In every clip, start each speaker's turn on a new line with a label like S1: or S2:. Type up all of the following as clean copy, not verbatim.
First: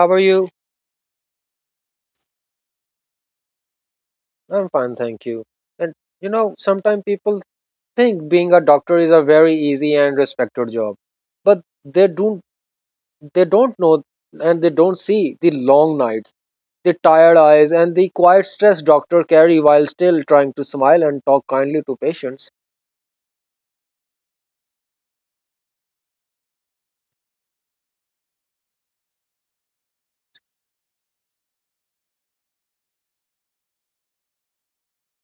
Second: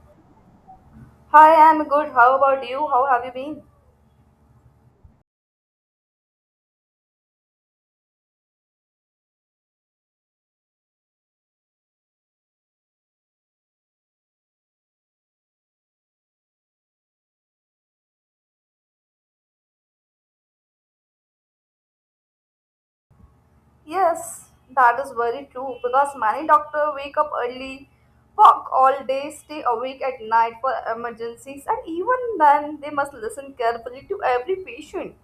S1: How are you?
S2: Hi, I'm good. How about you? How have you been?
S1: I'm fine, thank you. And sometimes people think being a doctor is a very easy and respected job, but they don't know and they don't see the long nights, the tired eyes, and the quiet stress doctor carry while still trying to smile and talk kindly to patients.
S2: Yes, that is very true because many doctors wake up early, work all day, stay awake at night for emergencies, and even then they must listen carefully to every patient.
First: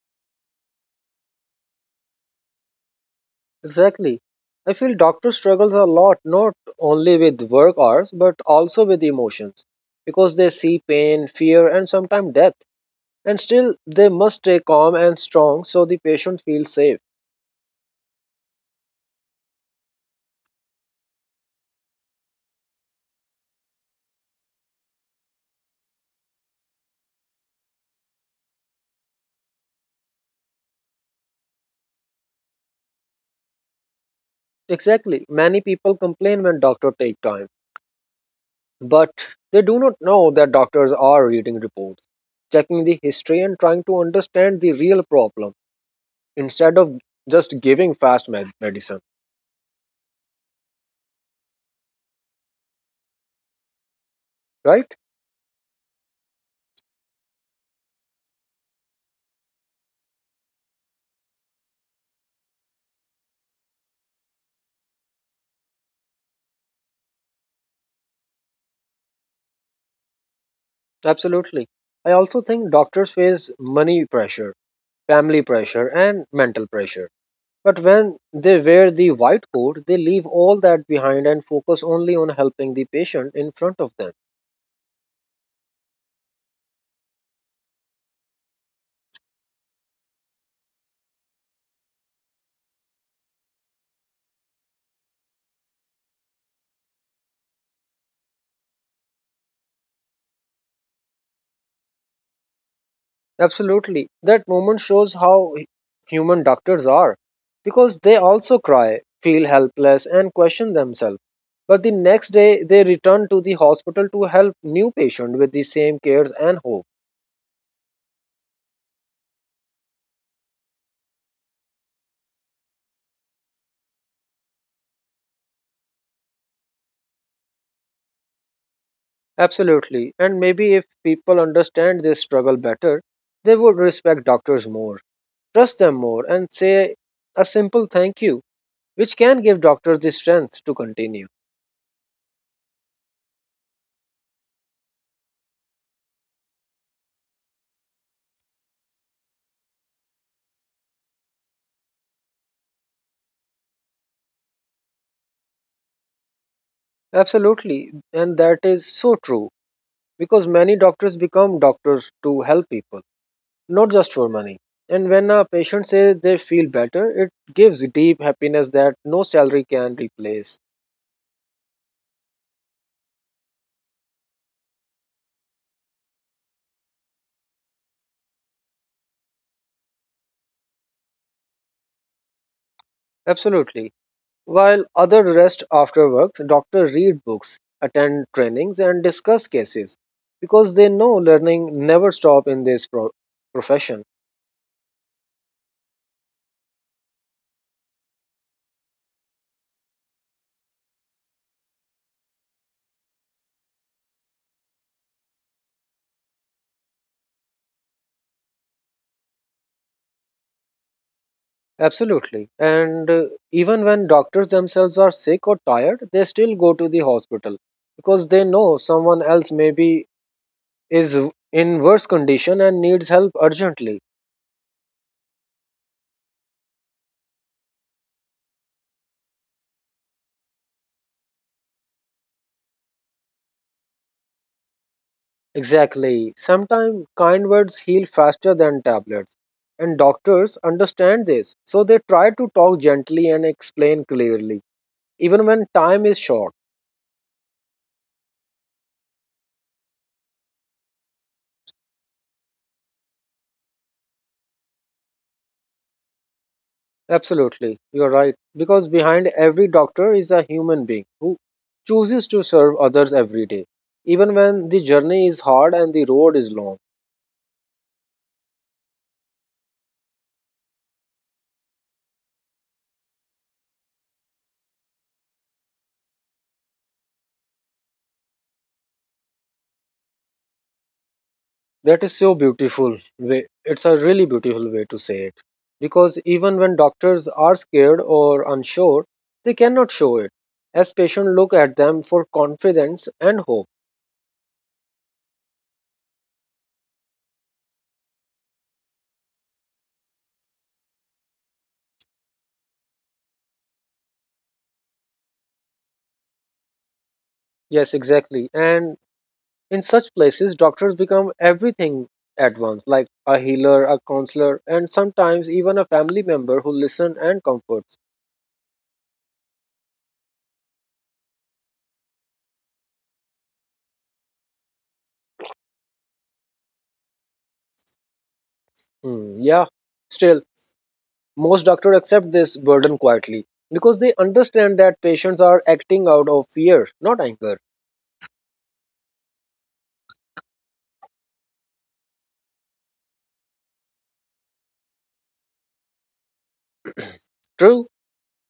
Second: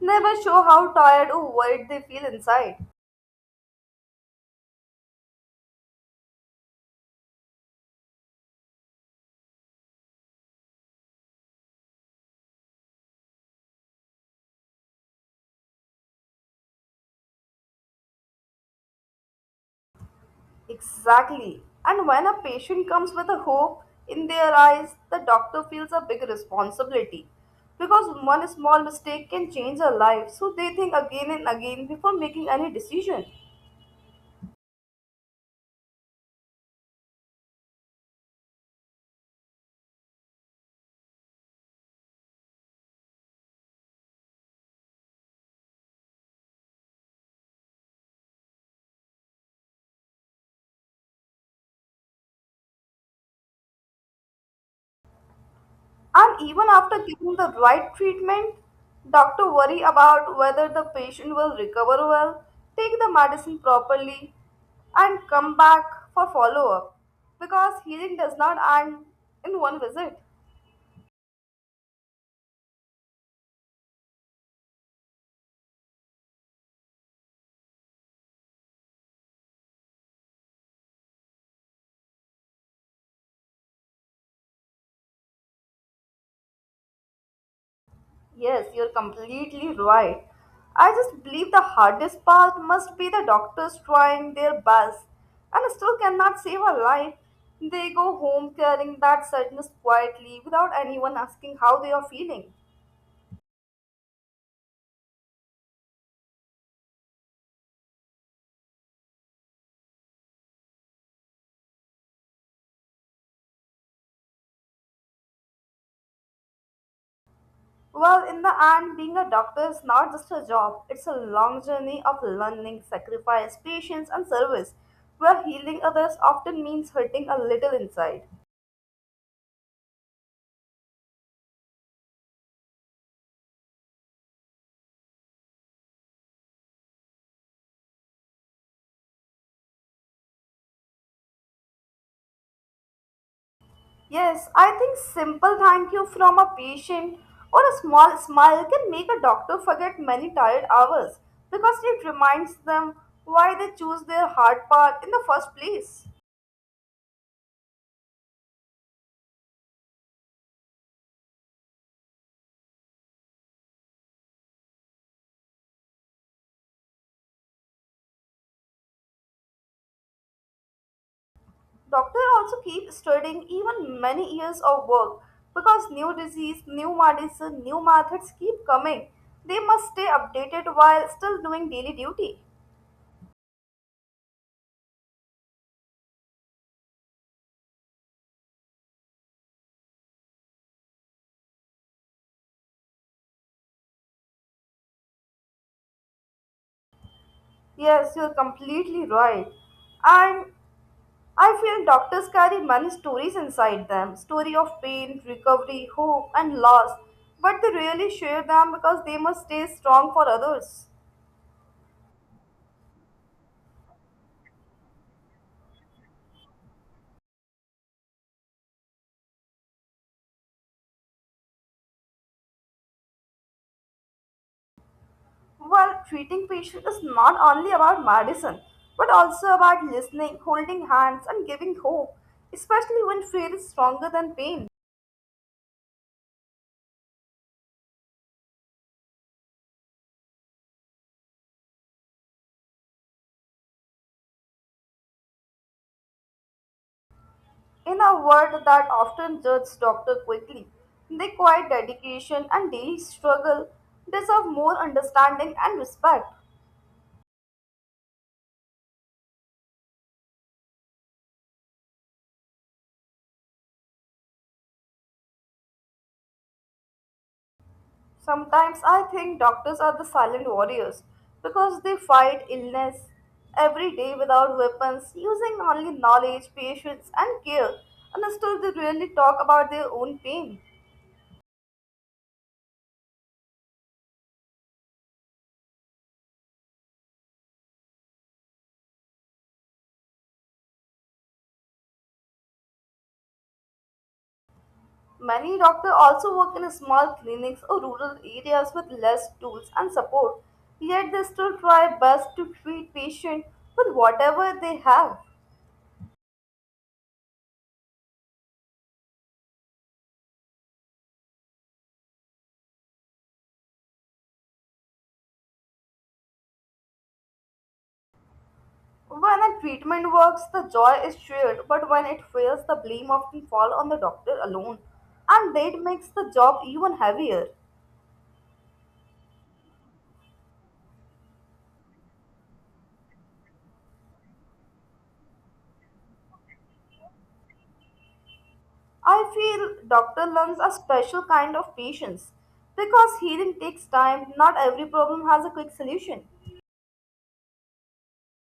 S2: Never show how tired or worried they feel inside.
S1: Exactly. I feel doctor struggles a lot not only with work hours but also with emotions because they see pain, fear, and sometimes death. And still, they must stay calm and strong so the patient feels safe.
S2: Exactly. And when a patient comes with a hope in their eyes, the doctor feels a big responsibility because one small mistake can change a life. So they think again and again before making any decision.
S1: Exactly. Many people complain when doctors take time, but they do not know that doctors are reading reports, checking the history, and trying to understand the real problem instead of just giving fast medicine. Right?
S2: And even after giving the right treatment, doctor worry about whether the patient will recover well, take the medicine properly, and come back for follow up because healing does not end in one visit.
S1: Absolutely. I also think doctors face money pressure, family pressure, and mental pressure. But when they wear the white coat, they leave all that behind and focus only on helping the patient in front of them.
S2: Yes, you're completely right. I just believe the hardest part must be the doctors trying their best and still cannot save a life. They go home carrying that sadness quietly without anyone asking how they are feeling.
S1: Absolutely. That moment shows how human doctors are because they also cry, feel helpless, and question themselves. But the next day, they return to the hospital to help new patient with the same cares and hope.
S2: Well, in the end, being a doctor is not just a job, it's a long journey of learning, sacrifice, patience, and service, where healing others often means hurting a little inside.
S1: Absolutely. And maybe if people understand this struggle better, they would respect doctors more, trust them more, and say a simple thank you, which can give doctors the strength to continue.
S2: Yes, I think simple thank you from a patient or a small smile can make a doctor forget many tired hours because it reminds them why they choose their hard path in the first place.
S1: Absolutely. And that is so true, because many doctors become doctors to help people, not just for money. And when a patient says they feel better, it gives deep happiness that no salary can replace.
S2: Doctor also keep studying even many years of work because new disease, new medicine, new methods keep coming. They must stay updated while still doing daily duty.
S1: Absolutely. While other rest after work, doctors read books, attend trainings, and discuss cases because they know learning never stop in this profession.
S2: Yes, you're completely right. And I feel doctors carry many stories inside them story of pain, recovery, hope, and loss, but they rarely share them because they must stay strong for others.
S1: Absolutely. And even when doctors themselves are sick or tired, they still go to the hospital because they know someone else may be is in worse condition and needs help urgently.
S2: While treating patients is not only about medicine, but also about listening, holding hands, and giving hope, especially when fear is stronger than pain.
S1: Exactly. Sometimes kind words heal faster than tablets, and doctors understand this, so they try to talk gently and explain clearly, even when time is short.
S2: In a world that often judges doctors quickly, their quiet dedication and daily struggle deserve more understanding and respect.
S1: Absolutely, you're right. Because behind every doctor is a human being who chooses to serve others every day, even when the journey is hard and the road is long.
S2: Sometimes I think doctors are the silent warriors because they fight illness every day without weapons, using only knowledge, patience, and care, and still they rarely talk about their own pain.
S1: That is so beautiful way. It's a really beautiful way to say it. Because even when doctors are scared or unsure, they cannot show it, as patients look at them for confidence and hope.
S2: Many doctors also work in small clinics or rural areas with less tools and support, yet they still try best to treat patients with whatever they have.
S1: Yes, exactly. And in such places, doctors become everything at once, like a healer, a counselor, and sometimes even a family member who listens and comforts.
S2: When a treatment works, the joy is shared, but when it fails, the blame often falls on the doctor alone, and that makes the job even heavier.
S1: Hmm, yeah. Still, most doctors accept this burden quietly because they understand that patients are acting out of fear, not anger.
S2: I feel doctor learns a special kind of patience because healing takes time. Not every problem has a quick solution.
S1: True,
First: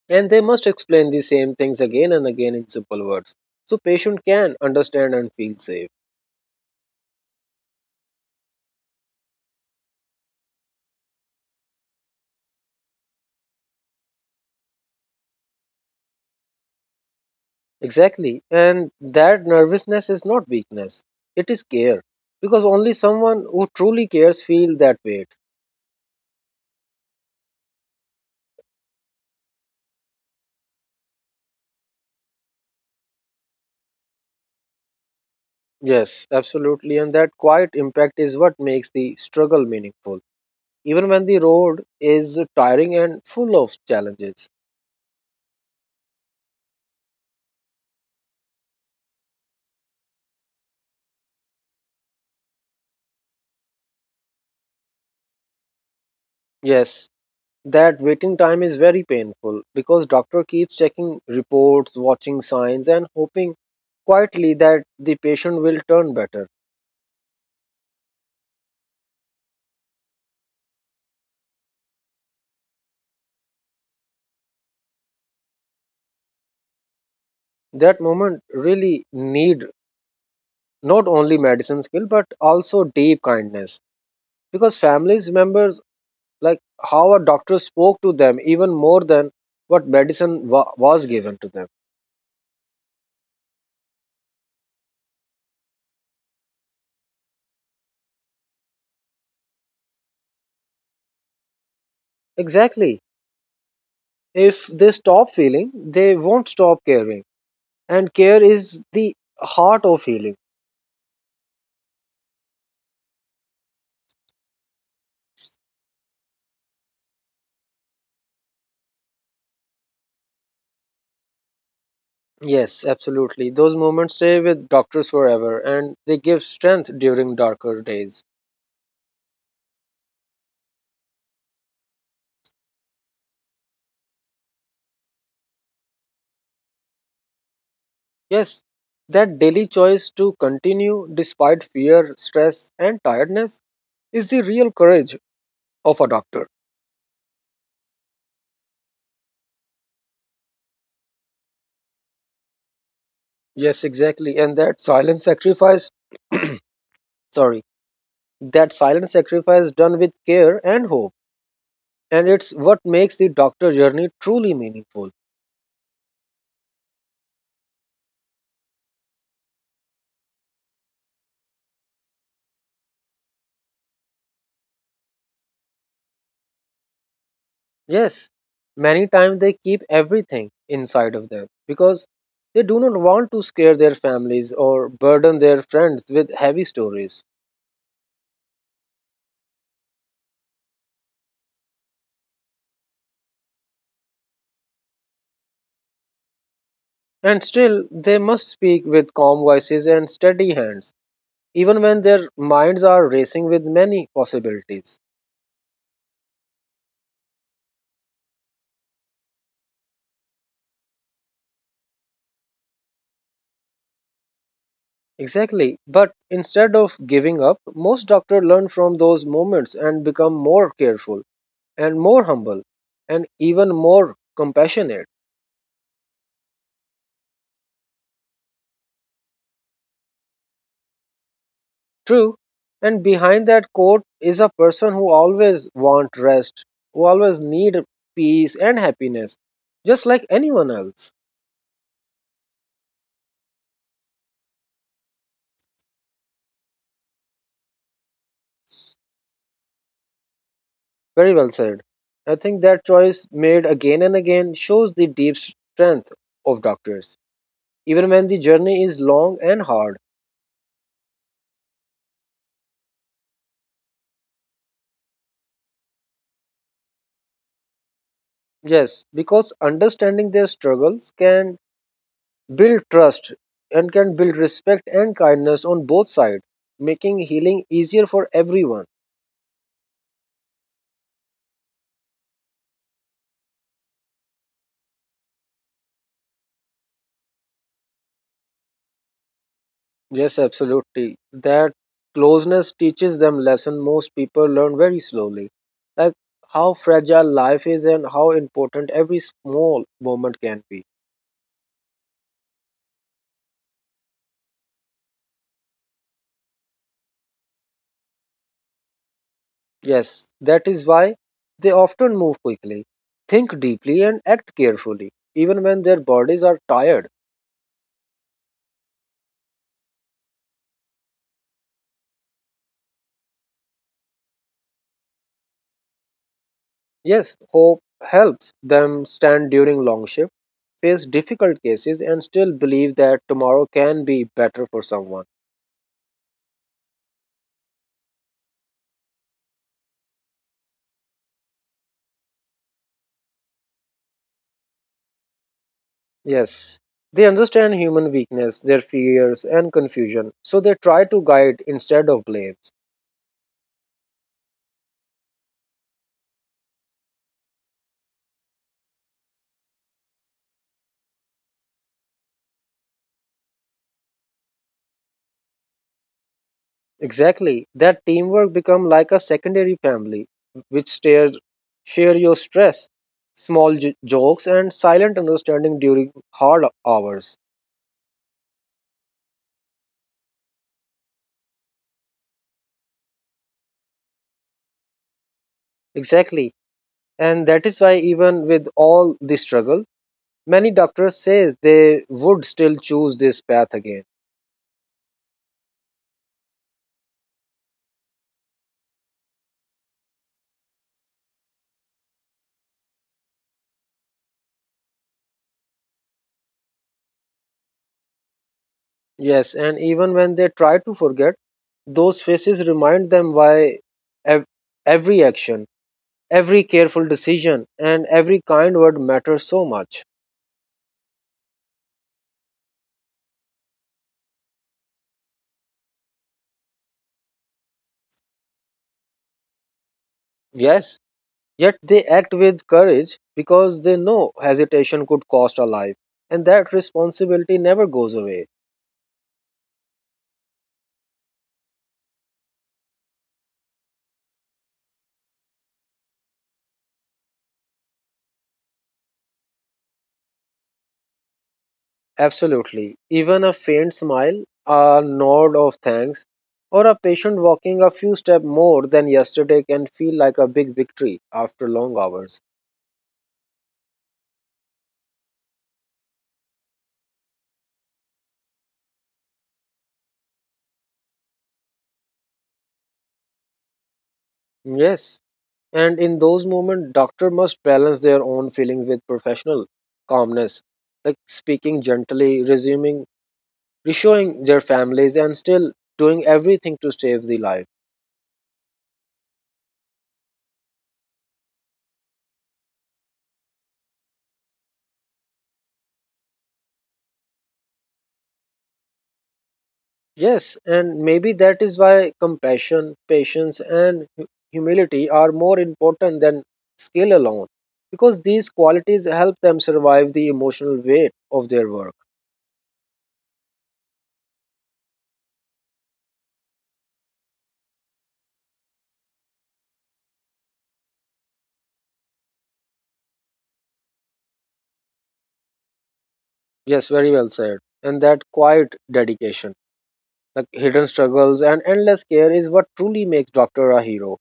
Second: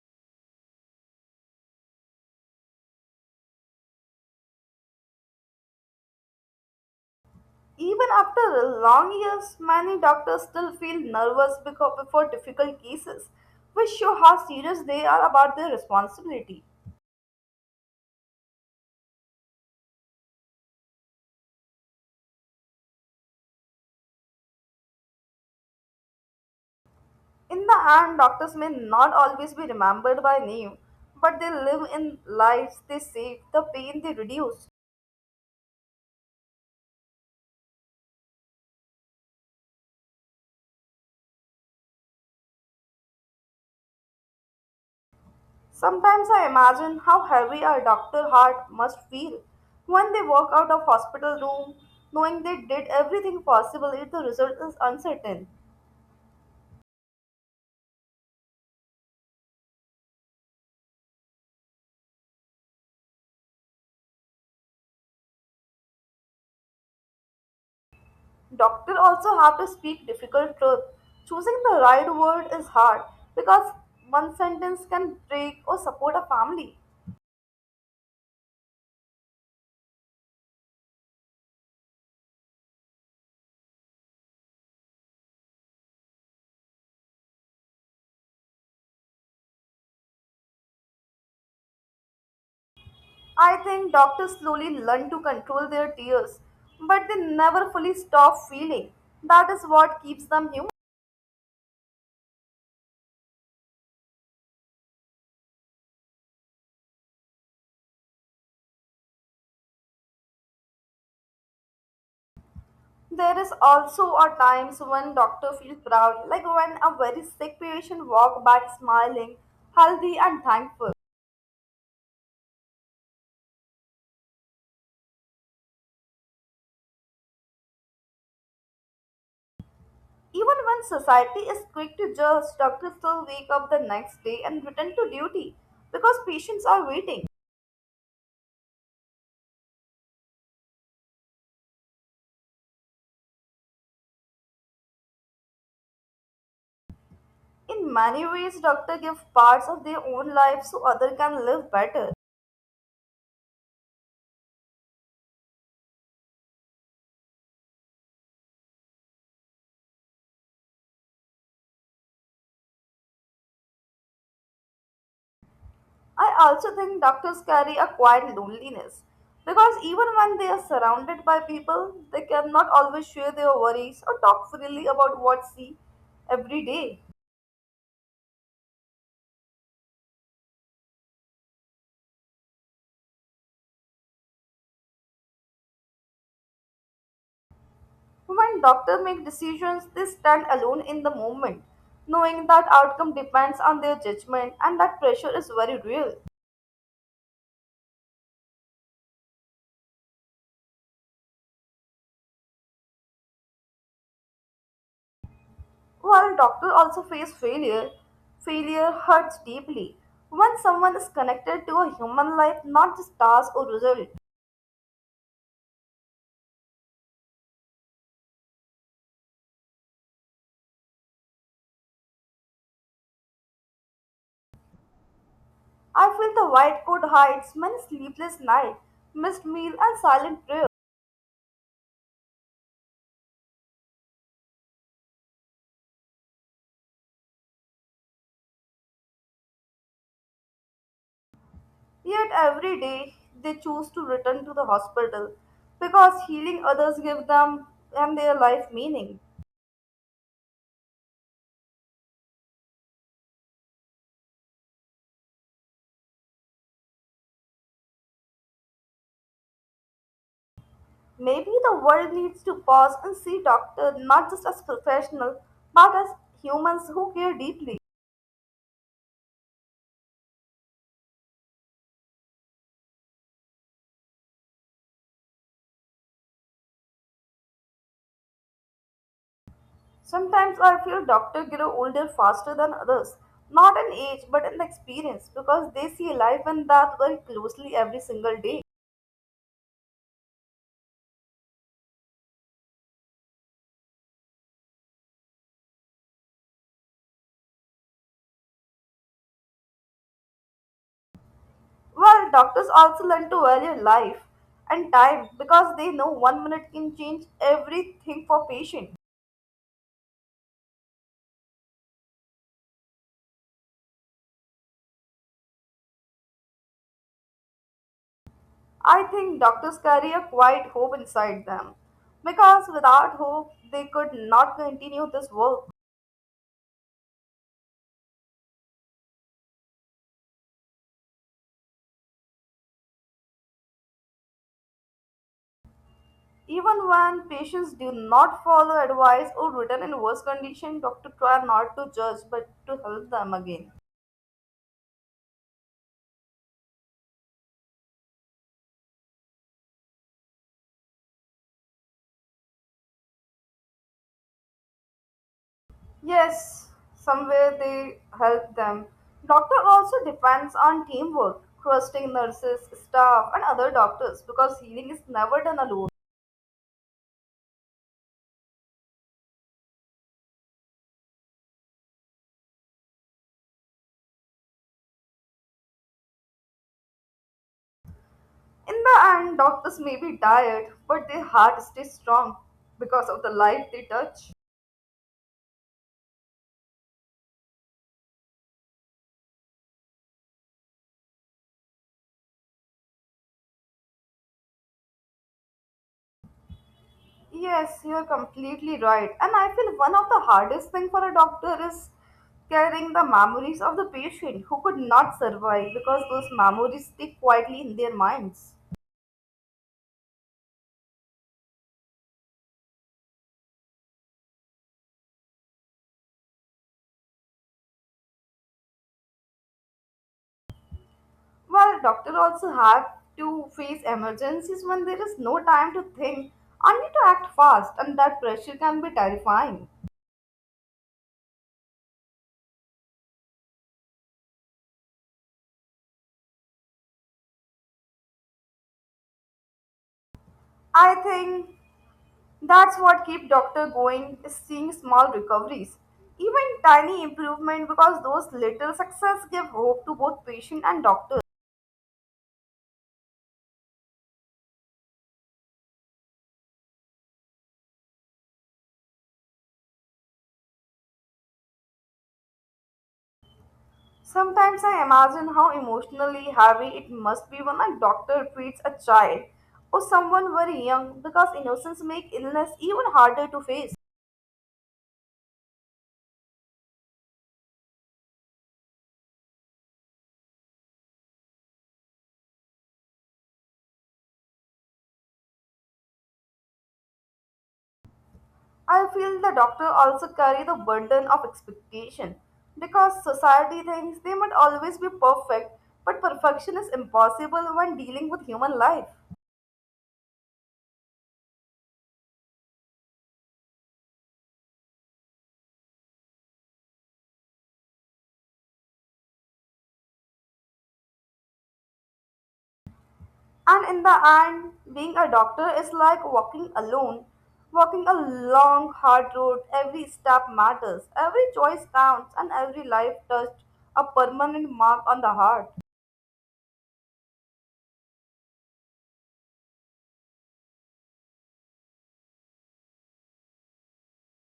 S1: and they must explain the same things again and again in simple words so patient can understand and feel safe.
S2: Even after long years, many doctors still feel nervous because before difficult cases, which show how serious they are about their responsibility.
S1: Exactly, and that nervousness is not weakness. It is care because only someone who truly cares feel that weight.
S2: In the end, doctors may not always be remembered by name, but they live in lives they save, the pain they reduce.
S1: Yes, absolutely, and that quiet impact is what makes the struggle meaningful even when the road is tiring and full of challenges.
S2: Sometimes I imagine how heavy a doctor heart must feel when they walk out of hospital room knowing they did everything possible if the result is uncertain.
S1: Yes, that waiting time is very painful because doctor keeps checking reports, watching signs and hoping quietly that the patient will turn better.
S2: Doctors also have to speak difficult truth. Choosing the right word is hard because one sentence can break or support a family.
S1: That moment really need not only medicine skill but also deep kindness because families remembers like how a doctor spoke to them even more than what medicine was given to them.
S2: I think doctors slowly learn to control their tears, but they never fully stop feeling. That is what keeps them human.
S1: Exactly. If they stop feeling, they won't stop caring and care is the heart of healing.
S2: There is also are times when doctor feel proud, like when a very sick patient walk back smiling, healthy and thankful.
S1: Yes, absolutely. Those moments stay with doctors forever and they give strength during darker days.
S2: Even when society is quick to judge, doctors still wake up the next day and return to duty because patients are waiting.
S1: Yes, that daily choice to continue despite fear, stress, and tiredness is the real courage of a doctor.
S2: In many ways, doctor give parts of their own life so other can live better.
S1: Yes, exactly. And that silent sacrifice, sorry, that silent sacrifice done with care and hope. And it's what makes the doctor journey truly meaningful.
S2: I also think doctors carry a quiet loneliness because even when they are surrounded by people, they cannot always share their worries or talk freely about what see every day.
S1: Yes, many times they keep everything inside of them because they do not want to scare their families or burden their friends with heavy stories.
S2: When doctors make decisions, they stand alone in the moment, knowing that outcome depends on their judgment and that pressure is very real.
S1: And still, they must speak with calm voices and steady hands, even when their minds are racing with many possibilities.
S2: While doctors also face failure, failure hurts deeply when someone is connected to a human life, not just task or result.
S1: Exactly, but instead of giving up, most doctors learn from those moments and become more careful and more humble and even more compassionate.
S2: I feel the white coat hides many sleepless nights, missed meal, and silent prayer.
S1: True, and behind that coat is a person who always want rest, who always need peace and happiness, just like anyone else.
S2: Yet every day they choose to return to the hospital because healing others give them and their life meaning.
S1: Very well said. I think that choice made again and again shows the deep strength of doctors, even when the journey is long and hard.
S2: Maybe the world needs to pause and see doctors not just as professionals but as humans who care deeply.
S1: Yes, because understanding their struggles can build trust and can build respect and kindness on both sides, making healing easier for everyone.
S2: Sometimes I feel doctors grow older faster than others, not in age but in experience because they see life and death very closely every single day.
S1: Yes, absolutely. That closeness teaches them lesson most people learn very slowly. Like how fragile life is and how important every small moment can be.
S2: Well, doctors also learn to value life and time because they know one minute can change everything for patient.
S1: Yes, that is why they often move quickly, think deeply and act carefully, even when their bodies are tired.
S2: I think doctors carry a quiet hope inside them because without hope they could not continue this work.
S1: Yes, hope helps them stand during long shift, face difficult cases and still believe that tomorrow can be better for someone.
S2: Even when patients do not follow advice or return in worse condition, doctors try not to judge but to help them again.
S1: Yes, they understand human weakness, their fears, and confusion, so they try to guide instead of blame.
S2: Yes, somewhere they help them. Doctor also depends on teamwork, trusting nurses, staff, and other doctors because healing is never done alone.
S1: Exactly, that teamwork become like a secondary family, which share your stress, small jokes, and silent understanding during hard hours.
S2: In the end, doctors may be tired, but their heart stays strong because of the life they touch.
S1: Exactly, and that is why even with all the struggle, many doctors say they would still choose this path again.
S2: Yes, you are completely right. And I feel one of the hardest thing for a doctor is carrying the memories of the patient who could not survive because those memories stay quietly in their minds.
S1: Yes, and even when they try to forget, those faces remind them why ev- every action, every careful decision, and every kind word matters so much.
S2: Well, doctors also have to face emergencies when there is no time to think, only to act fast, and that pressure can be terrifying.
S1: Yes, yet they act with courage because they know hesitation could cost a life, and that responsibility never goes away.
S2: I think that's what keep doctor going is seeing small recoveries, even tiny improvement because those little success give hope to both patient and doctor.
S1: Absolutely. Even a faint smile, a nod of thanks, or a patient walking a few steps more than yesterday can feel like a big victory after long hours.
S2: Sometimes I imagine how emotionally heavy it must be when a doctor treats a child or someone very young because innocence make illness even harder to face.
S1: Yes, and in those moments, doctor must balance their own feelings with professional calmness, like speaking gently, resuming, reassuring their families, and still doing everything to save the life.
S2: I feel the doctor also carry the burden of expectation because society thinks they must always be perfect, but perfection is impossible when dealing with human life.
S1: Yes, and maybe that is why compassion, patience, and humility are more important than skill alone, because these qualities help them survive the emotional weight of their work.
S2: And in the end, being a doctor is like walking alone, walking a long, hard road. Every step matters, every choice counts, and every life touched a permanent mark on the heart.
S1: Yes, very well said. And that quiet dedication, the hidden struggles and endless care is what truly makes doctor a hero,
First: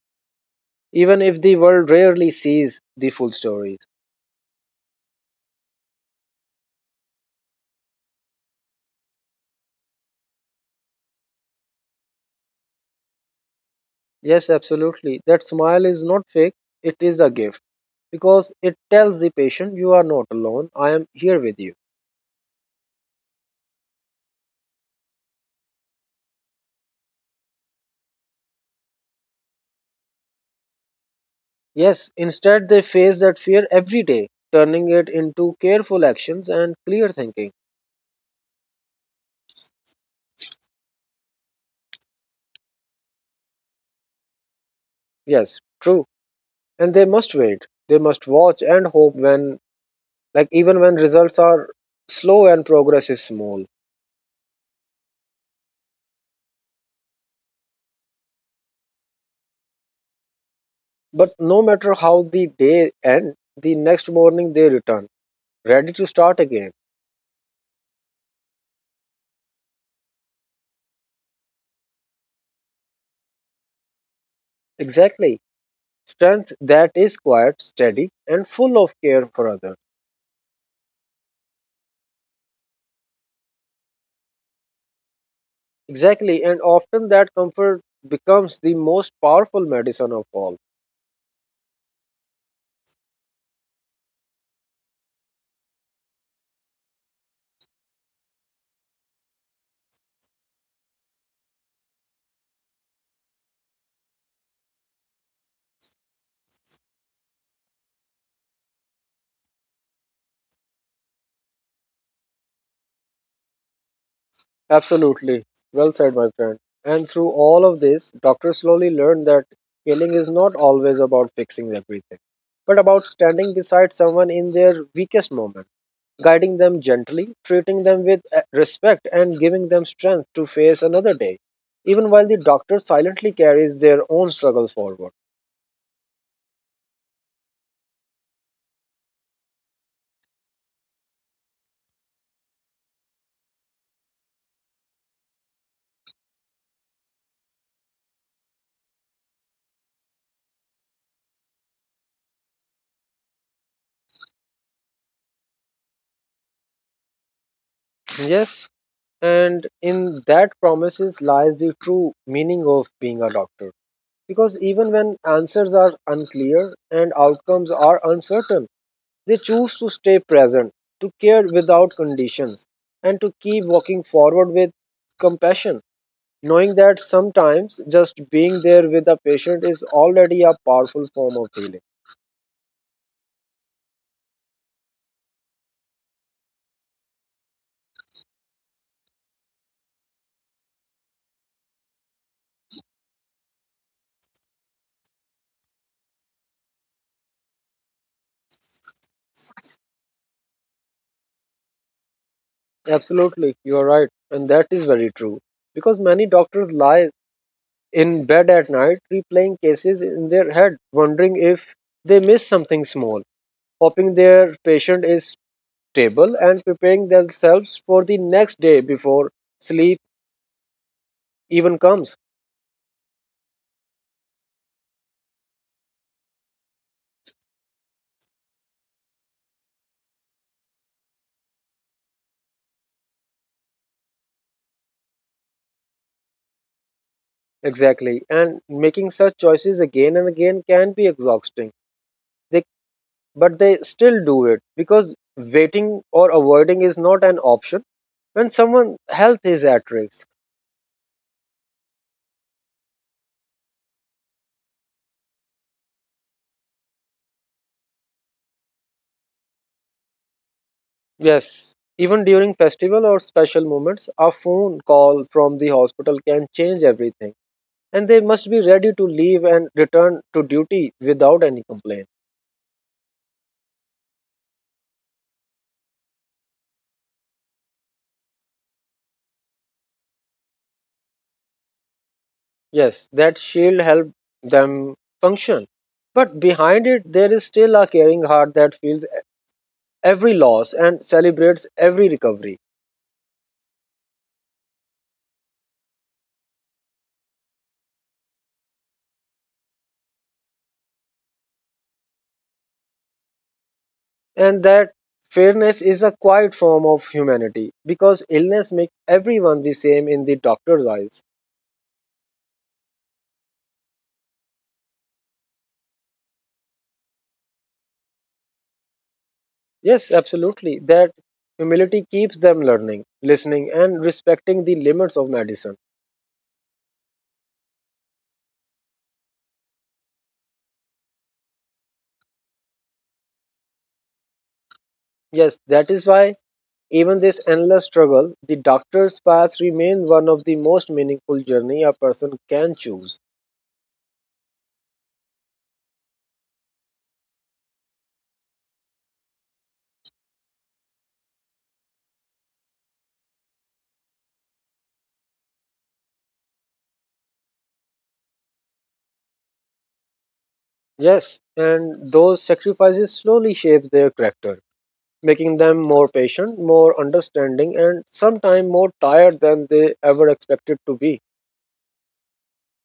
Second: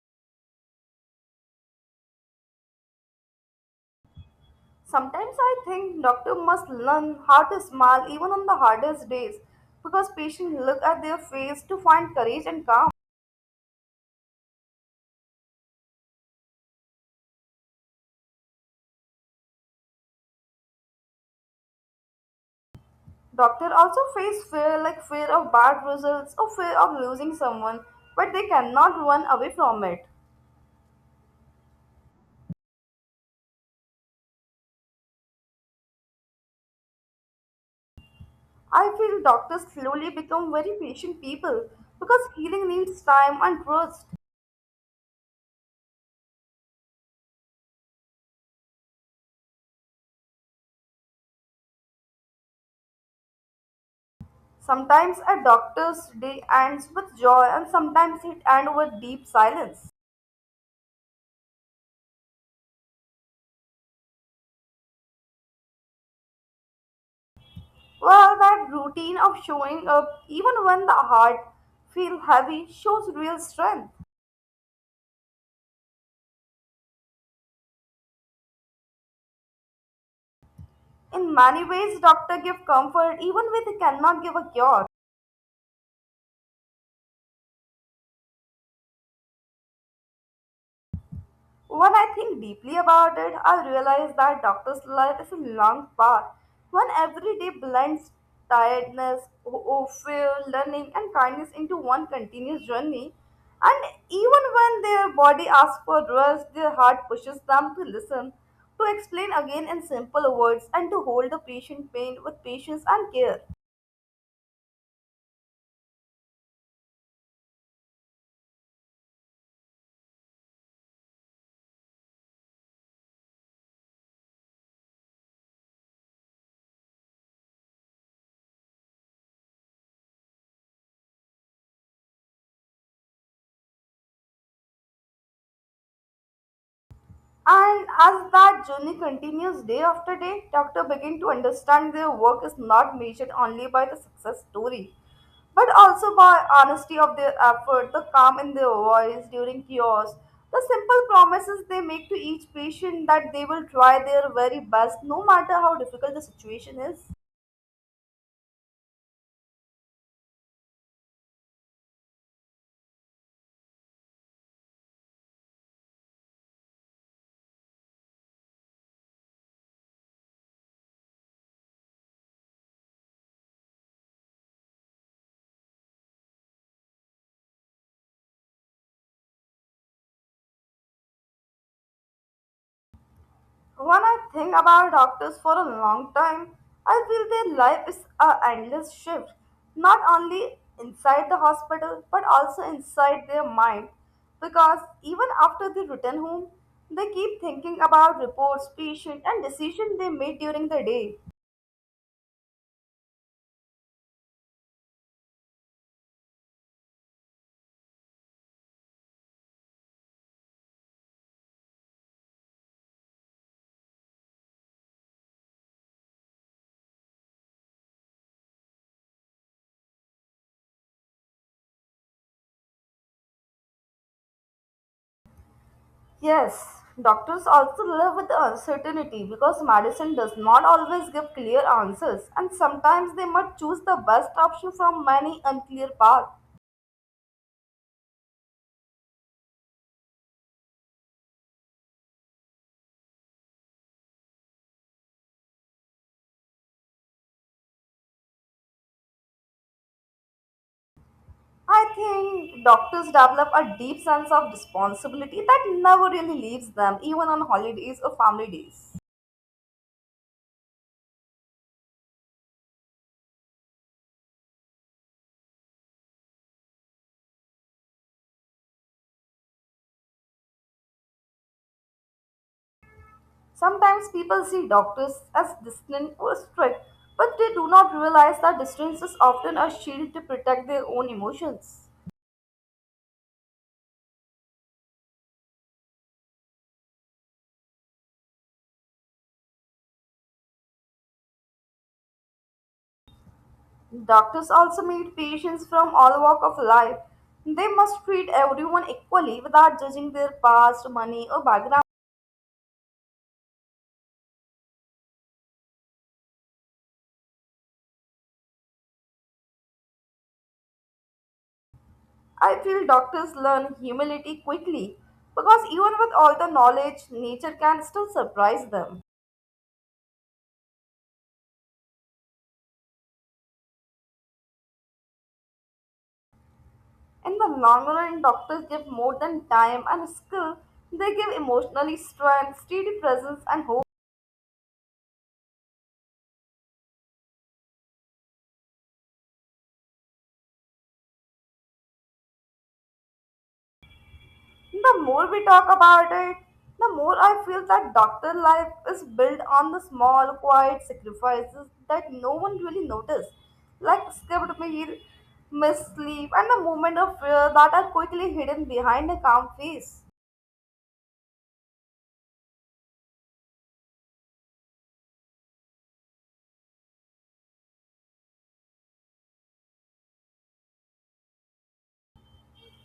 S1: even if the world rarely sees the full stories.
S2: Sometimes I think doctor must learn how to smile even on the hardest days because patients look at their face to find courage and calm.
S1: Yes, absolutely. That smile is not fake, it is a gift because it tells the patient, you are not alone, I am here with you.
S2: Doctor also face fear like fear of bad results or fear of losing someone, but they cannot run away from it.
S1: Yes, instead, they face that fear every day, turning it into careful actions and clear thinking.
S2: I feel doctors slowly become very patient people because healing needs time and trust.
S1: Yes, true. And they must wait, they must watch and hope when, like, even when results are slow and progress is small.
S2: Sometimes a doctor's day ends with joy and sometimes it ends with deep silence.
S1: But no matter how the day ends, the next morning they return, ready to start again.
S2: Well, that routine of showing up even when the heart feels heavy shows real strength.
S1: Exactly. Strength that is quiet, steady, and full of care for others.
S2: In many ways, doctor give comfort even when they cannot give a cure.
S1: Exactly. And often that comfort becomes the most powerful medicine of all.
S2: When I think deeply about it, I realize that doctor's life is a long path. One every day blends tiredness, fear, learning, and kindness into one continuous journey. And even when their body asks for rest, their heart pushes them to listen, to explain again in simple words, and to hold the patient pain with patience and care.
S1: Absolutely. Well said, my friend. And through all of this, doctors slowly learn that healing is not always about fixing everything, but about standing beside someone in their weakest moment, guiding them gently, treating them with respect, and giving them strength to face another day, even while the doctor silently carries their own struggle forward.
S2: And as that journey continues day after day, doctors begin to understand their work is not measured only by the success story, but also by honesty of their effort, the calm in their voice during cures, the simple promises they make to each patient that they will try their very best no matter how difficult the situation is.
S1: Yes, and in that promises lies the true meaning of being a doctor. Because even when answers are unclear and outcomes are uncertain, they choose to stay present, to care without conditions, and to keep walking forward with compassion, knowing that sometimes just being there with a patient is already a powerful form of healing.
S2: When I think about doctors for a long time, I feel their life is a endless shift, not only inside the hospital but also inside their mind. Because even after they return home, they keep thinking about reports, patients, and decisions they made during the day.
S1: Absolutely, you are right and that is very true, because many doctors lie in bed at night replaying cases in their head, wondering if they miss something small, hoping their patient is stable and preparing themselves for the next day before sleep even comes.
S2: Yes, doctors also live with the uncertainty because medicine does not always give clear answers, and sometimes they must choose the best option from many unclear paths.
S1: Exactly, and making such choices again and again can be exhausting. They But they still do it because waiting or avoiding is not an option when someone's health is at risk.
S2: I think doctors develop a deep sense of responsibility that never really leaves them, even on holidays or family days.
S1: Yes, even during festival or special moments, a phone call from the hospital can change everything, and they must be ready to leave and return to duty without any complaint.
S2: Sometimes people see doctors as distant or strict, but they do not realize that distance is often a shield to protect their own emotions.
S1: Yes, that shield help them function. But behind it, there is still a caring heart that feels every loss and celebrates every recovery.
S2: Doctors also meet patients from all walk of life. They must treat everyone equally without judging their past, money, or background.
S1: And that fairness is a quiet form of humanity because illness makes everyone the same in the doctor's eyes.
S2: I feel doctors learn humility quickly because even with all the knowledge, nature can still surprise them.
S1: Yes, absolutely. That humility keeps them learning, listening, and respecting the limits of medicine.
S2: In the long run, doctors give more than time and skill, they give emotionally strength, steady presence, and hope.
S1: Yes, that is why, even this endless struggle, the doctor's path remains one of the most meaningful journey a person can choose.
S2: The more we talk about it, the more I feel that doctor life is built on the small, quiet sacrifices that no one really notices, like skipped meal, missed sleep, and the moment of fear that are quickly hidden behind a calm face.
S1: Yes, and those sacrifices slowly shape their character, making them more patient, more understanding, and sometimes more tired than they ever expected to be.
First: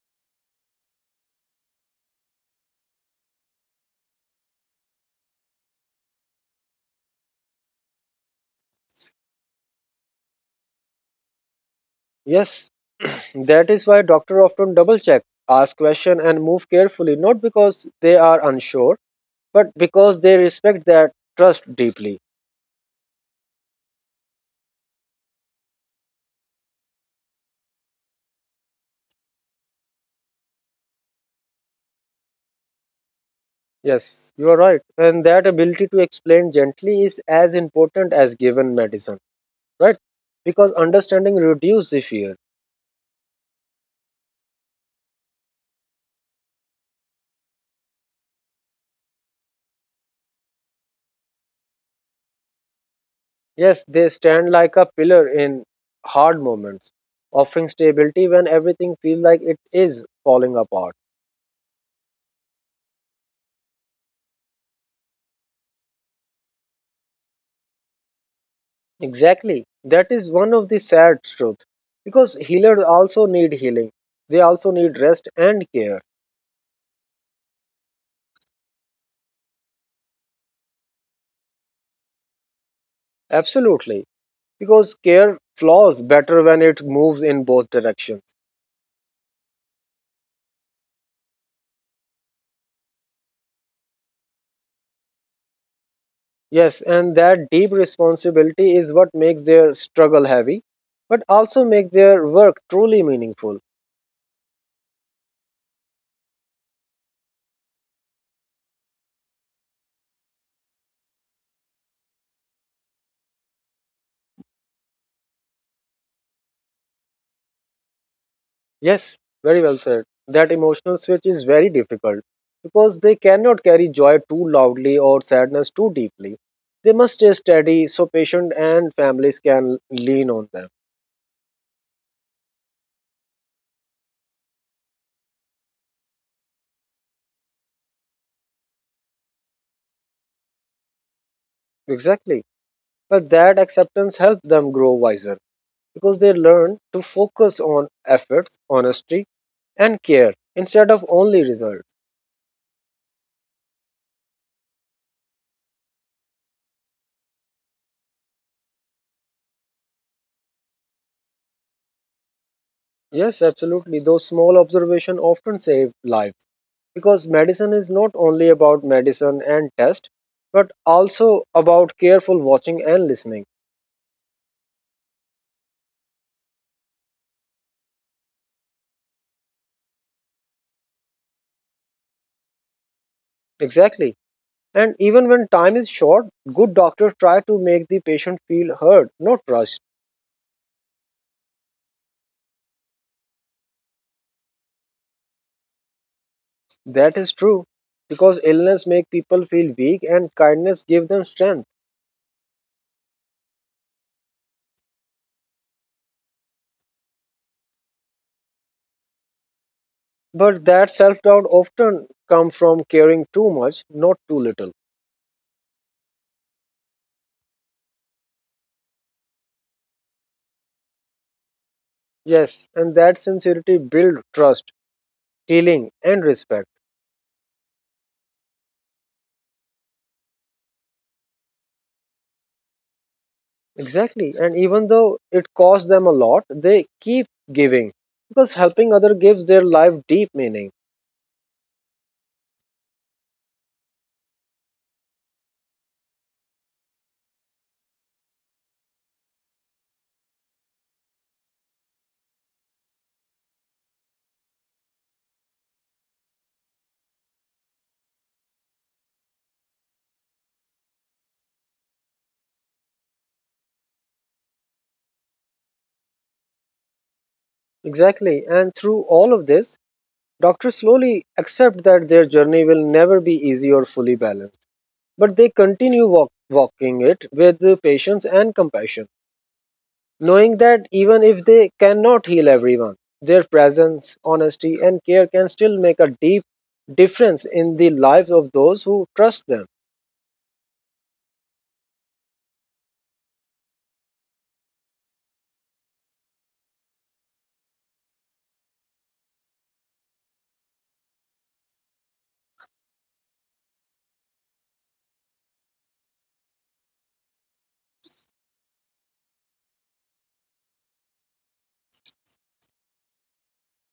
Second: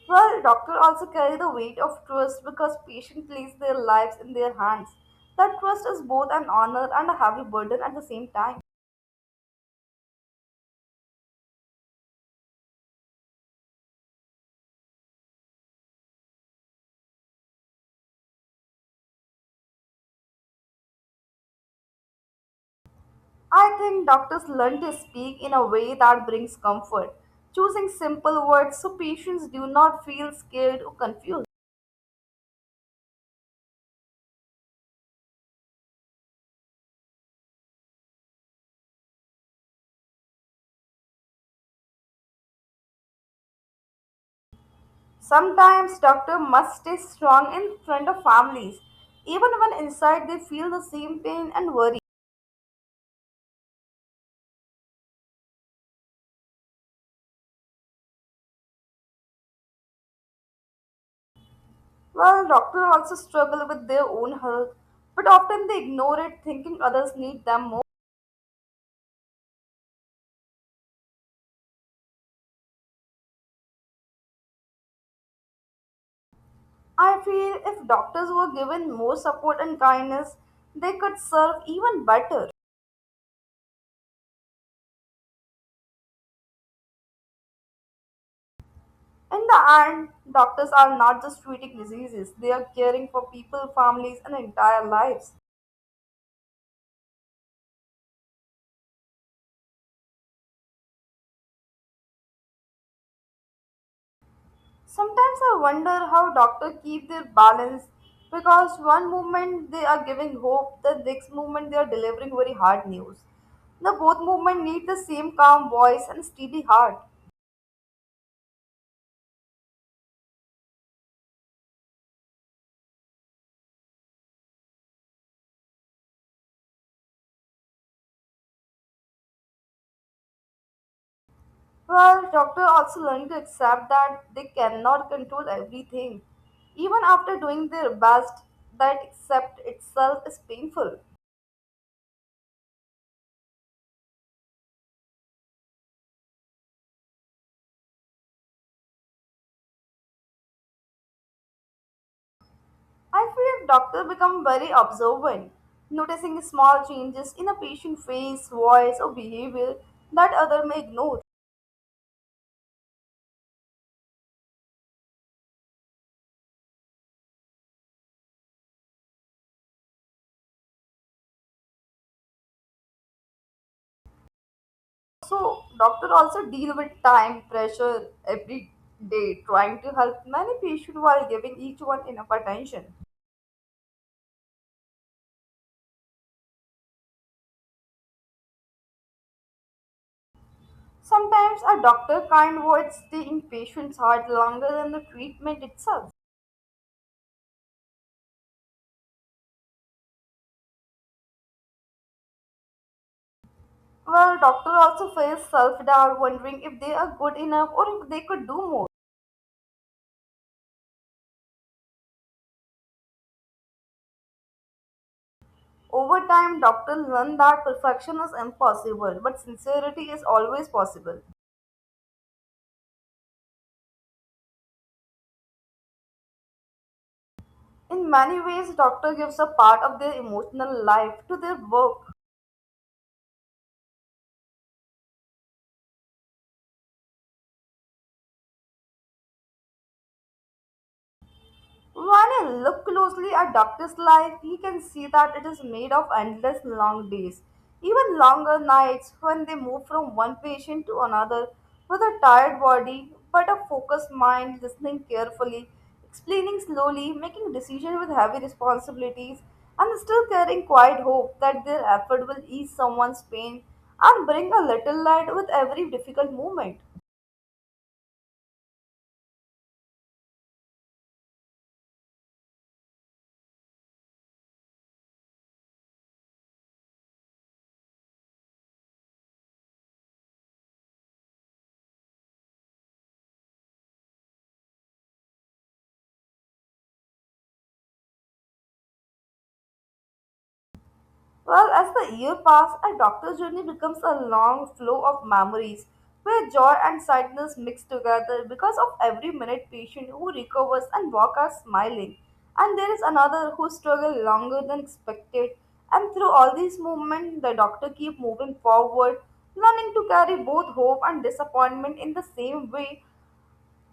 S2: Well, doctors also carry the weight of trust because patients place their lives in their hands. That trust is both an honor and a heavy burden at the same time.
S1: Yes, that is why doctors often double check, ask questions, and move carefully, not because they are unsure, but because they respect that trust deeply.
S2: I think doctors learn to speak in a way that brings comfort, choosing simple words so patients do not feel scared or confused.
S1: Yes, you are right. And that ability to explain gently is as important as given medicine, right? Because understanding reduces the fear.
S2: Sometimes doctors must stay strong in front of families, even when inside they feel the same pain and worry.
S1: Yes, they stand like a pillar in hard moments, offering stability when everything feels like it is falling apart.
S2: Well, doctors also struggle with their own health, but often they ignore it thinking others need them more.
S1: Exactly. That is one of the sad truths. Because healers also need healing. They also need rest and care.
S2: I feel if doctors were given more support and kindness, they could serve even better.
S1: Absolutely. Because care flows better when it moves in both directions.
S2: In the end, doctors are not just treating diseases, they are caring for people, families, and entire lives.
S1: Yes, and that deep responsibility is what makes their struggle heavy, but also makes their work truly meaningful.
S2: Sometimes I wonder how doctors keep their balance because one moment they are giving hope, the next moment they are delivering very hard news. The both movement need the same calm voice and steady heart.
S1: Yes, very well said. That emotional switch is very difficult because they cannot carry joy too loudly or sadness too deeply. They must stay steady so patient and families can lean on them.
S2: Well, doctors also learn to accept that they cannot control everything. Even after doing their best, that accept itself is painful.
S1: Exactly. But that acceptance helps them grow wiser because they learn to focus on efforts, honesty, and care instead of only results.
S2: I feel doctors become very observant, noticing small changes in a patient's face, voice, or behavior that other may ignore.
S1: Yes, absolutely. Those small observations often save lives, because medicine is not only about medicine and test but also about careful watching and listening.
S2: So, doctors also deal with time pressure every day, trying to help many patients while giving each one enough attention.
S1: Exactly, and even when time is short, good doctors try to make the patient feel heard, not rushed.
S2: Sometimes a doctor can't avoid staying patient's heart longer than the treatment itself.
S1: That is true, because illness makes people feel weak and kindness gives them strength.
S2: Well, doctor also face self-doubt, wondering if they are good enough or if they could do more.
S1: But that self-doubt often comes from caring too much, not too little.
S2: Over time, doctors learn that perfection is impossible, but sincerity is always possible.
S1: Yes, and that sincerity builds trust, healing and respect.
S2: In many ways, doctor gives a part of their emotional life to their work.
S1: Exactly. And even though it costs them a lot, they keep giving because helping other gives their life deep meaning.
S2: When I look closely at Doctor's life, he can see that it is made of endless long days, even longer nights when they move from one patient to another with a tired body but a focused mind, listening carefully, explaining slowly, making decisions with heavy responsibilities, and still carrying quiet hope that their effort will ease someone's pain and bring a little light with every difficult moment.
S1: Exactly. And through all of this, doctors slowly accept that their journey will never be easy or fully balanced. But they continue walking it with the patience and compassion, knowing that even if they cannot heal everyone, their presence, honesty, and care can still make a deep difference in the lives of those who trust them.
S2: Well, as the year passes, a doctor's journey becomes a long flow of memories where joy and sadness mix together because of every minute patient who recovers and walk are smiling. And there is another who struggle longer than expected. And through all these movements, the doctor keep moving forward, learning to carry both hope and disappointment in the same way,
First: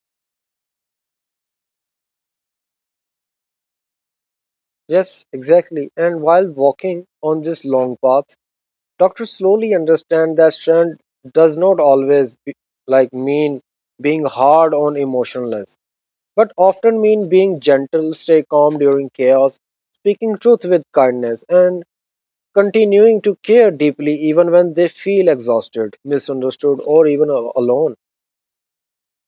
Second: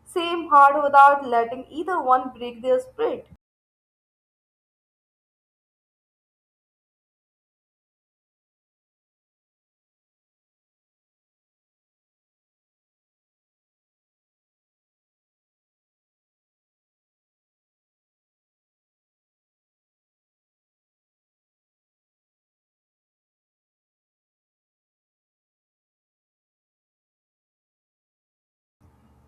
S2: same heart without letting either one break their spirit.
S1: Yes, exactly. And while walking on this long path, doctors slowly understand that strength does not always be, like, mean being hard on emotionless, but often mean being gentle, stay calm during chaos, speaking truth with kindness, and continuing to care deeply even when they feel exhausted, misunderstood, or even alone.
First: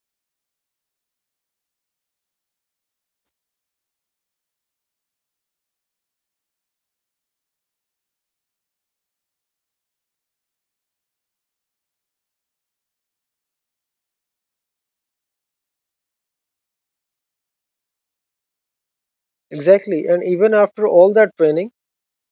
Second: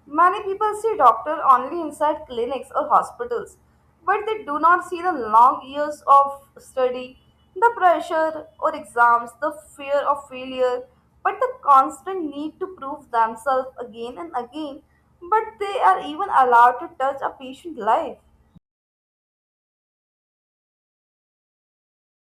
S2: Many people see doctor only inside clinics or hospitals, but they do not see the long years of study, the pressure or exams, the fear of failure, but the constant need to prove themselves again and again. But they are even allowed to touch a patient life.
S1: Exactly. And even after all that training,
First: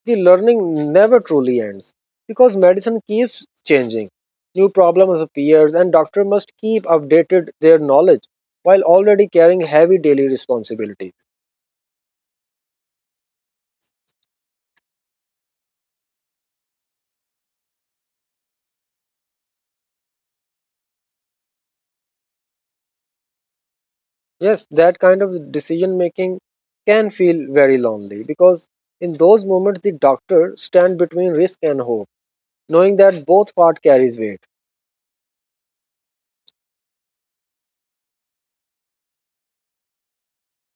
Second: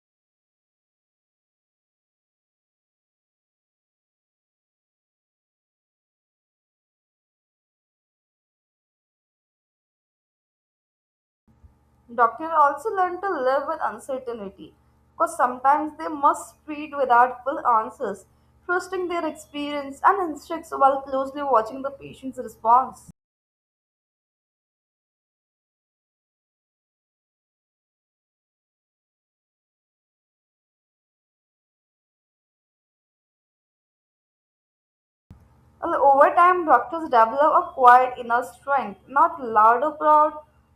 S1: the learning never truly ends because medicine keeps changing. New problems appears and doctors must keep updated their knowledge while already carrying heavy daily responsibilities.
S2: Doctors also learn to live with uncertainty, because sometimes they must treat without full answers, trusting their experience and instincts while closely watching the patient's response.
S1: Yes, that kind of decision making can feel very lonely because in those moments the doctor stand between risk and hope, knowing that both part carries weight.
S2: Well, over time, doctors develop a quiet inner strength, not loud or proud,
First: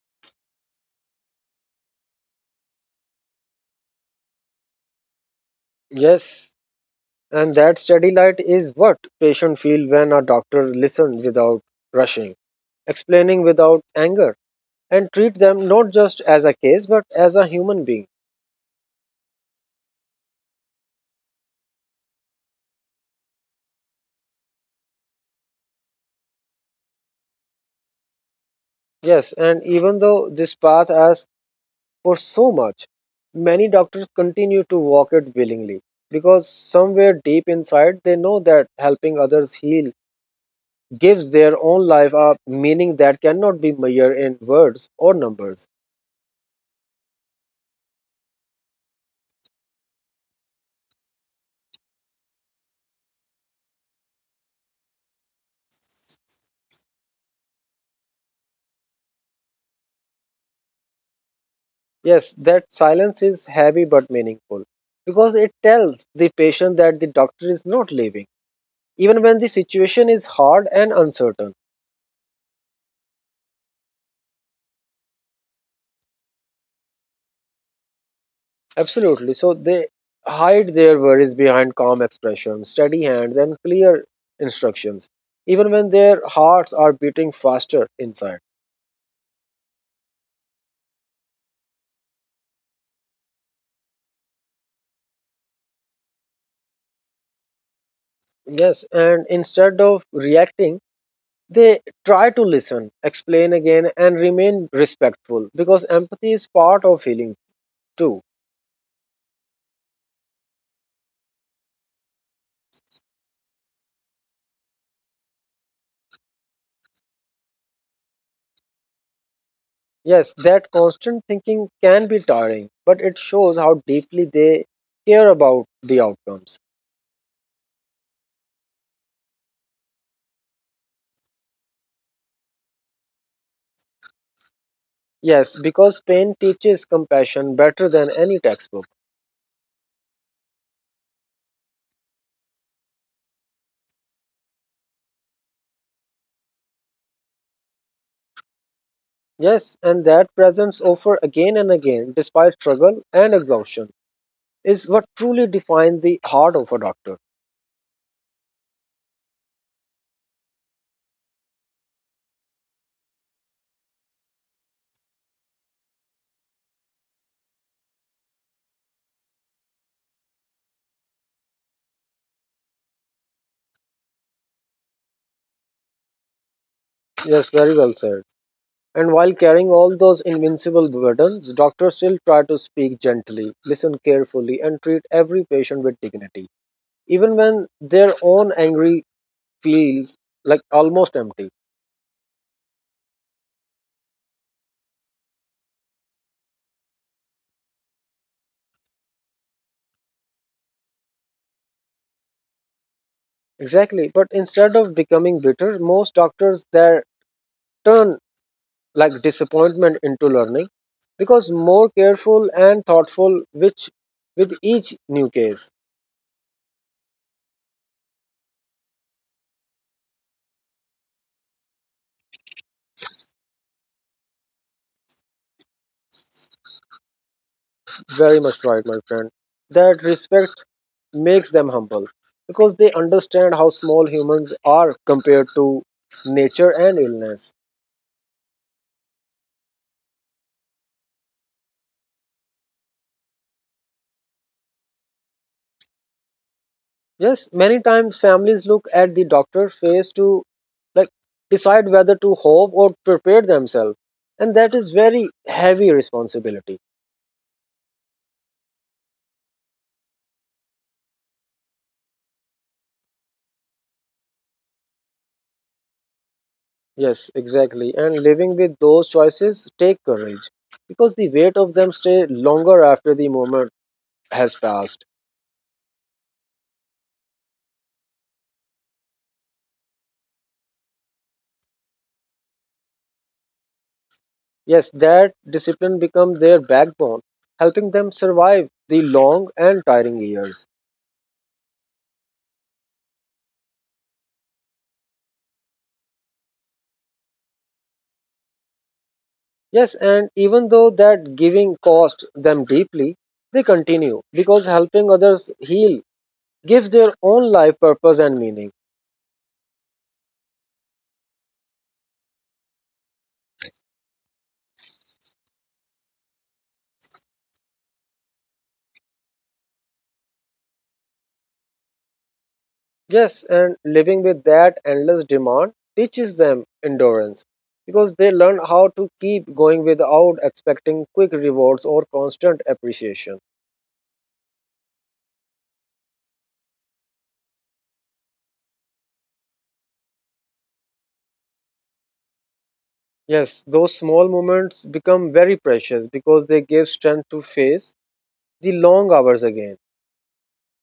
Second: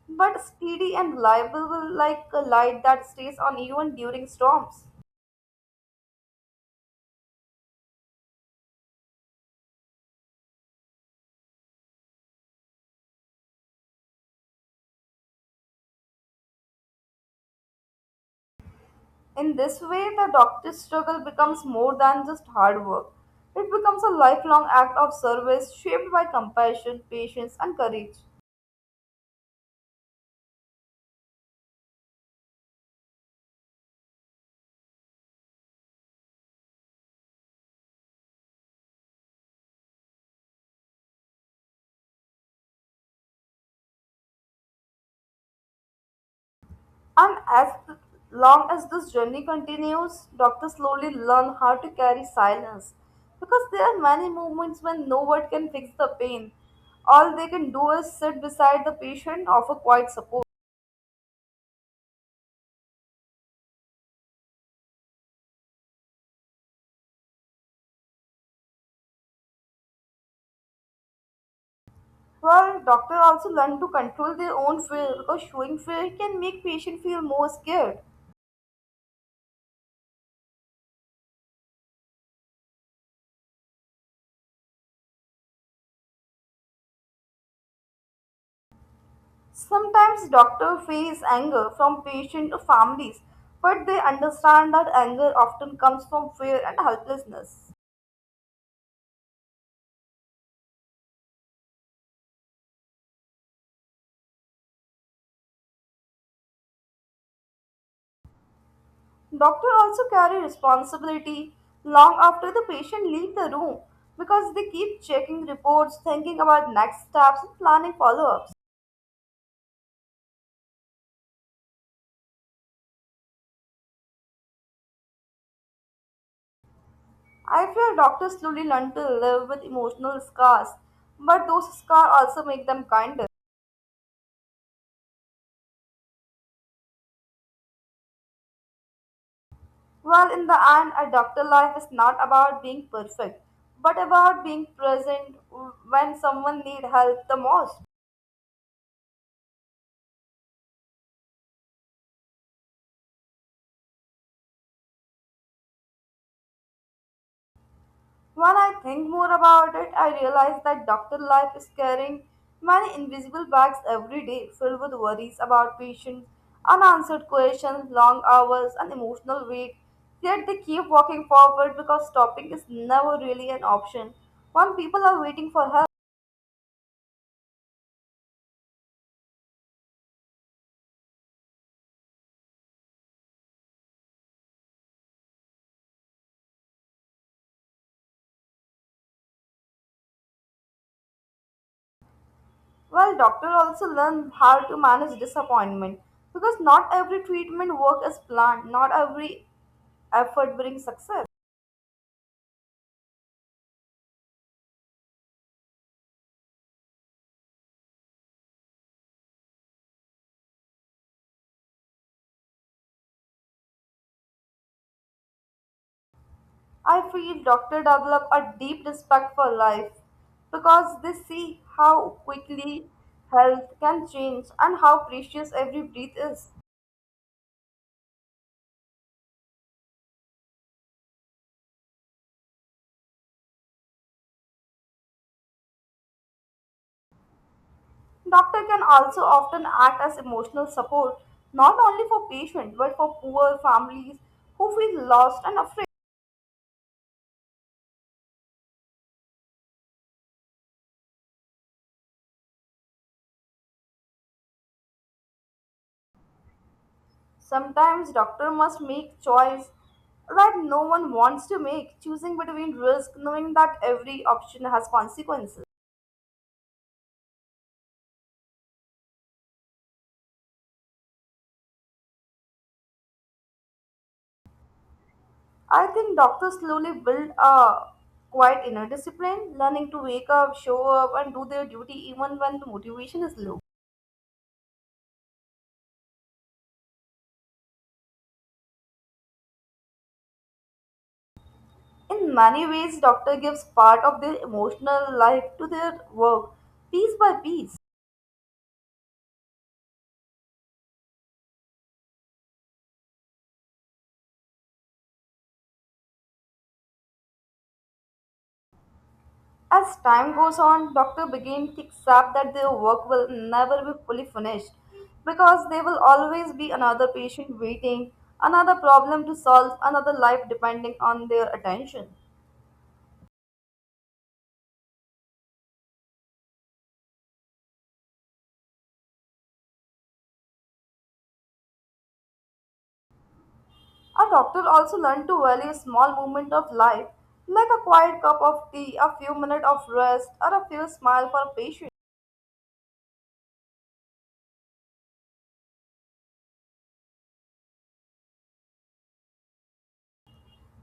S2: but steady and reliable, like a light that stays on even during storms.
S1: Yes, and that steady light is what patient feel when a doctor listen without rushing, explaining without anger and treat them not just as a case but as a human being.
S2: In this way, the doctor's struggle becomes more than just hard work. It becomes a lifelong act of service shaped by compassion, patience, and courage.
S1: Yes, and even though this path asks for so much, many doctors continue to walk it willingly because somewhere deep inside they know that helping others heal gives their own life a meaning that cannot be measured in words or numbers.
S2: And as long as this journey continues, doctors slowly learn how to carry silence because there are many moments when no word can fix the pain. All they can do is sit beside the patient, offer quiet support.
S1: Yes, that silence is heavy but meaningful because it tells the patient that the doctor is not leaving, even when the situation is hard and uncertain.
S2: Well, doctors also learn to control their own fear because showing fear can make patient feel more scared.
S1: Absolutely. So they hide their worries behind calm expressions, steady hands, and clear instructions, even when their hearts are beating faster inside.
S2: Sometimes doctors face anger from patient or families, but they understand that anger often comes from fear and helplessness.
S1: Yes, and instead of reacting, they try to listen, explain again, and remain respectful because empathy is part of healing too.
S2: Doctors also carry responsibility long after the patient leave the room because they keep checking reports, thinking about next steps, and planning follow-ups.
S1: Yes, that constant thinking can be tiring, but it shows how deeply they care about the outcomes.
S2: I fear doctors slowly learn to live with emotional scars, but those scars also make them kinder.
S1: Yes, because pain teaches compassion better than any textbook.
S2: Well, in the end, a doctor life is not about being perfect, but about being present when someone needs help the most.
S1: Yes, and that presence offered again and again, despite struggle and exhaustion, is what truly defines the heart of a doctor.
S2: When I think more about it, I realize that doctor life is carrying many invisible bags every day filled with worries about patients, unanswered questions, long hours, and emotional weight. Yet they keep walking forward because stopping is never really an option when people are waiting for help.
S1: Yes, very well said. And while carrying all those invincible burdens, doctors still try to speak gently, listen carefully, and treat every patient with dignity, even when their own angry feels like almost empty.
S2: Well, doctor also learn how to manage disappointment because not every treatment work is planned, not every effort brings success.
S1: Exactly, but instead of becoming bitter, most doctors there turn like disappointment into learning because more careful and thoughtful which with each new case.
S2: I feel doctors develop a deep respect for life because they see how quickly health can change and how precious every breath is.
S1: Very much right, my friend. That respect makes them humble because they understand how small humans are compared to nature and illness.
S2: Doctor can also often act as emotional support not only for patients but for poor families who feel lost and afraid.
S1: Yes, many times families look at the doctor face to, like, decide whether to hope or prepare themselves, and that is very heavy responsibility.
S2: Sometimes doctor must make choice that no one wants to make, choosing between risk knowing that every option has consequences.
S1: Yes, exactly. And living with those choices take courage because the weight of them stay longer after the moment has passed.
S2: I think doctors slowly build a quite inner discipline, learning to wake up, show up, and do their duty even when the motivation is low.
S1: Yes, that discipline becomes their backbone, helping them survive the long and tiring years.
S2: In many ways, doctor gives part of their emotional life to their work, piece by piece.
S1: Yes, and even though that giving cost them deeply, they continue because helping others heal gives their own life purpose and meaning.
S2: As time goes on, doctor begin to accept that their work will never be fully finished because there will always be another patient waiting, another problem to solve, another life depending on their attention.
S1: Yes, and living with that endless demand teaches them endurance because they learn how to keep going without expecting quick rewards or constant appreciation.
S2: A doctor also learned to value a small moment of life, like a quiet cup of tea, a few minutes of rest, or a few smile for a patient.
S1: Yes, those small moments become very precious because they give strength to face the long hours again.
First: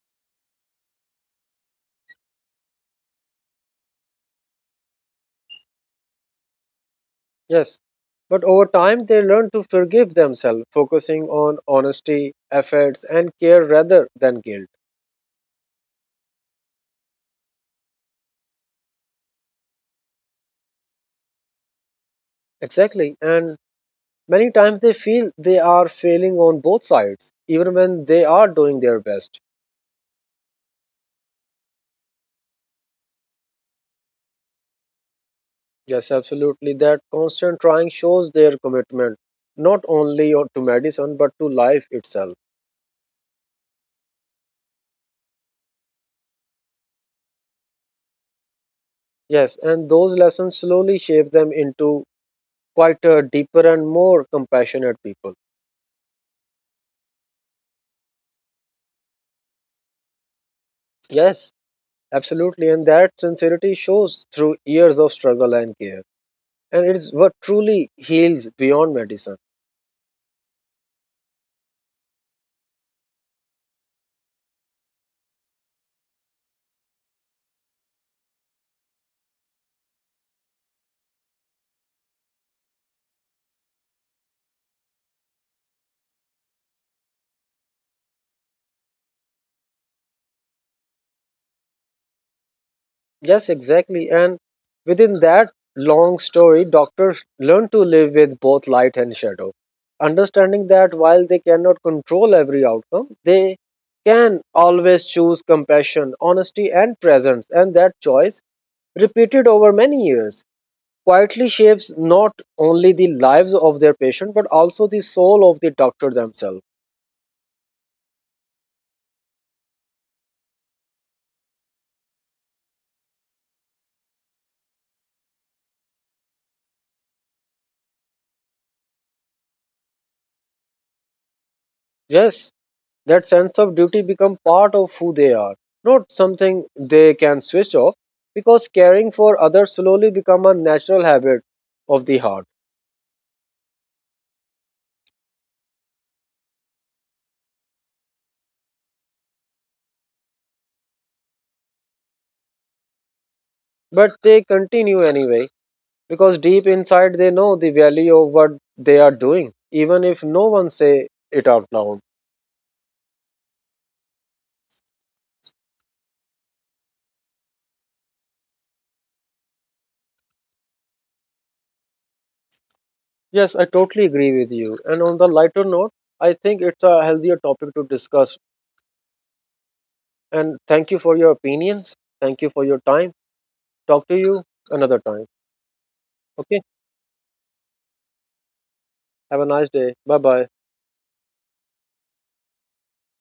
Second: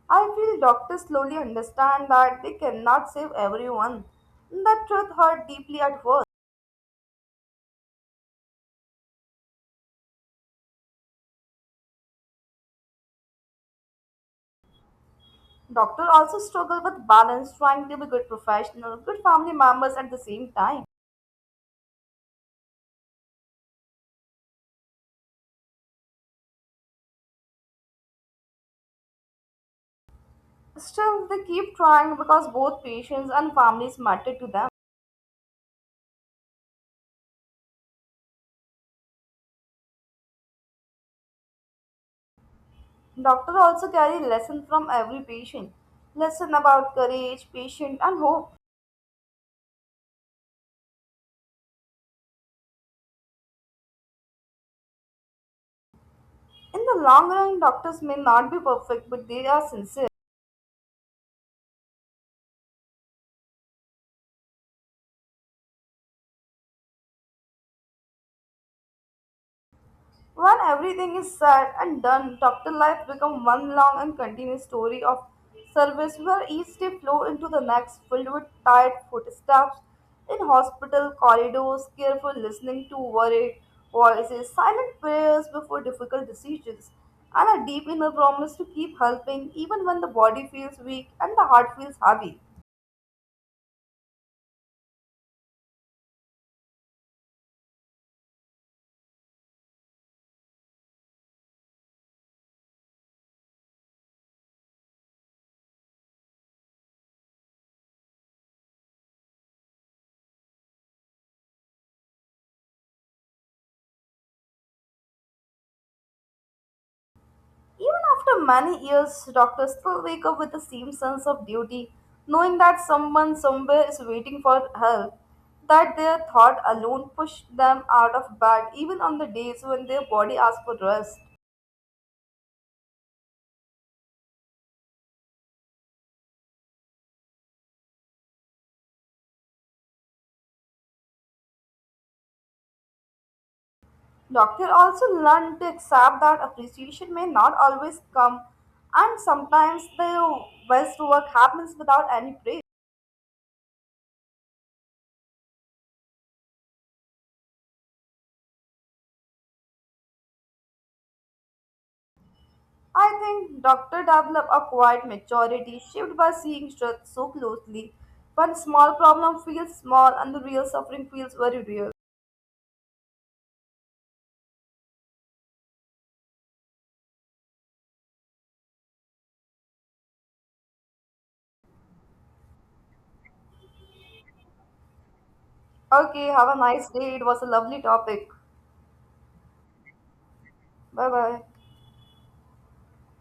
S2: I feel doctors slowly understand that they cannot save everyone. That truth hurt deeply at first.
S1: Yes, but over time they learn to forgive themselves, focusing on honesty, efforts, and care rather than guilt.
S2: Doctors also struggle with balance, trying to be good professional, good family members at the same time.
S1: Exactly, and many times they feel they are failing on both sides, even when they are doing their best.
S2: Still, they keep trying because both patients and families matter to them.
S1: Yes, absolutely. That constant trying shows their commitment, not only to medicine, but to life itself.
S2: Doctors also carry lesson from every patient, lesson about courage, patience, and hope.
S1: Yes, and those lessons slowly shape them into quite a deeper and more compassionate people.
S2: In the long run, doctors may not be perfect, but they are sincere.
S1: Yes, absolutely. And that sincerity shows through years of struggle and care. And it is what truly heals beyond medicine.
S2: When everything is said and done, doctor life becomes one long and continuous story of service where each day flows into the next, filled with tired footsteps in hospital corridors, careful listening to worried voices, silent prayers before difficult decisions, and a deep inner promise to keep helping even when the body feels weak and the heart feels heavy.
S1: Yes, exactly. And within that long story, doctors learn to live with both light and shadow, understanding that while they cannot control every outcome, they can always choose compassion, honesty, and presence. And that choice, repeated over many years, quietly shapes not only the lives of their patient but also the soul of the doctor themselves.
S2: Even after many years, doctors still wake up with the same sense of duty, knowing that someone somewhere is waiting for help, that their thought alone pushed them out of bed, even on the days when their body asks for rest.
S1: Yes. That sense of duty become part of who they are, not something they can switch off because caring for others slowly become a natural habit of the heart.
S2: Doctors also learn to accept that appreciation may not always come, and sometimes their best work happens without any praise.
S1: But they continue anyway because deep inside they know the value of what they are doing even if no one say it out loud.
S2: I think doctors develop a quiet maturity shaped by seeing truth so closely. One small problem feels small and the real suffering feels very real.
S1: Yes, I totally agree with you. And on the lighter note, I think it's a healthier topic to discuss. And thank you for your opinions. Thank you for your time. Talk to you another time.
S2: Okay, have a
S1: Okay?
S2: nice day. It was a lovely topic.
S1: Have a nice day. Bye bye.
S2: Bye bye.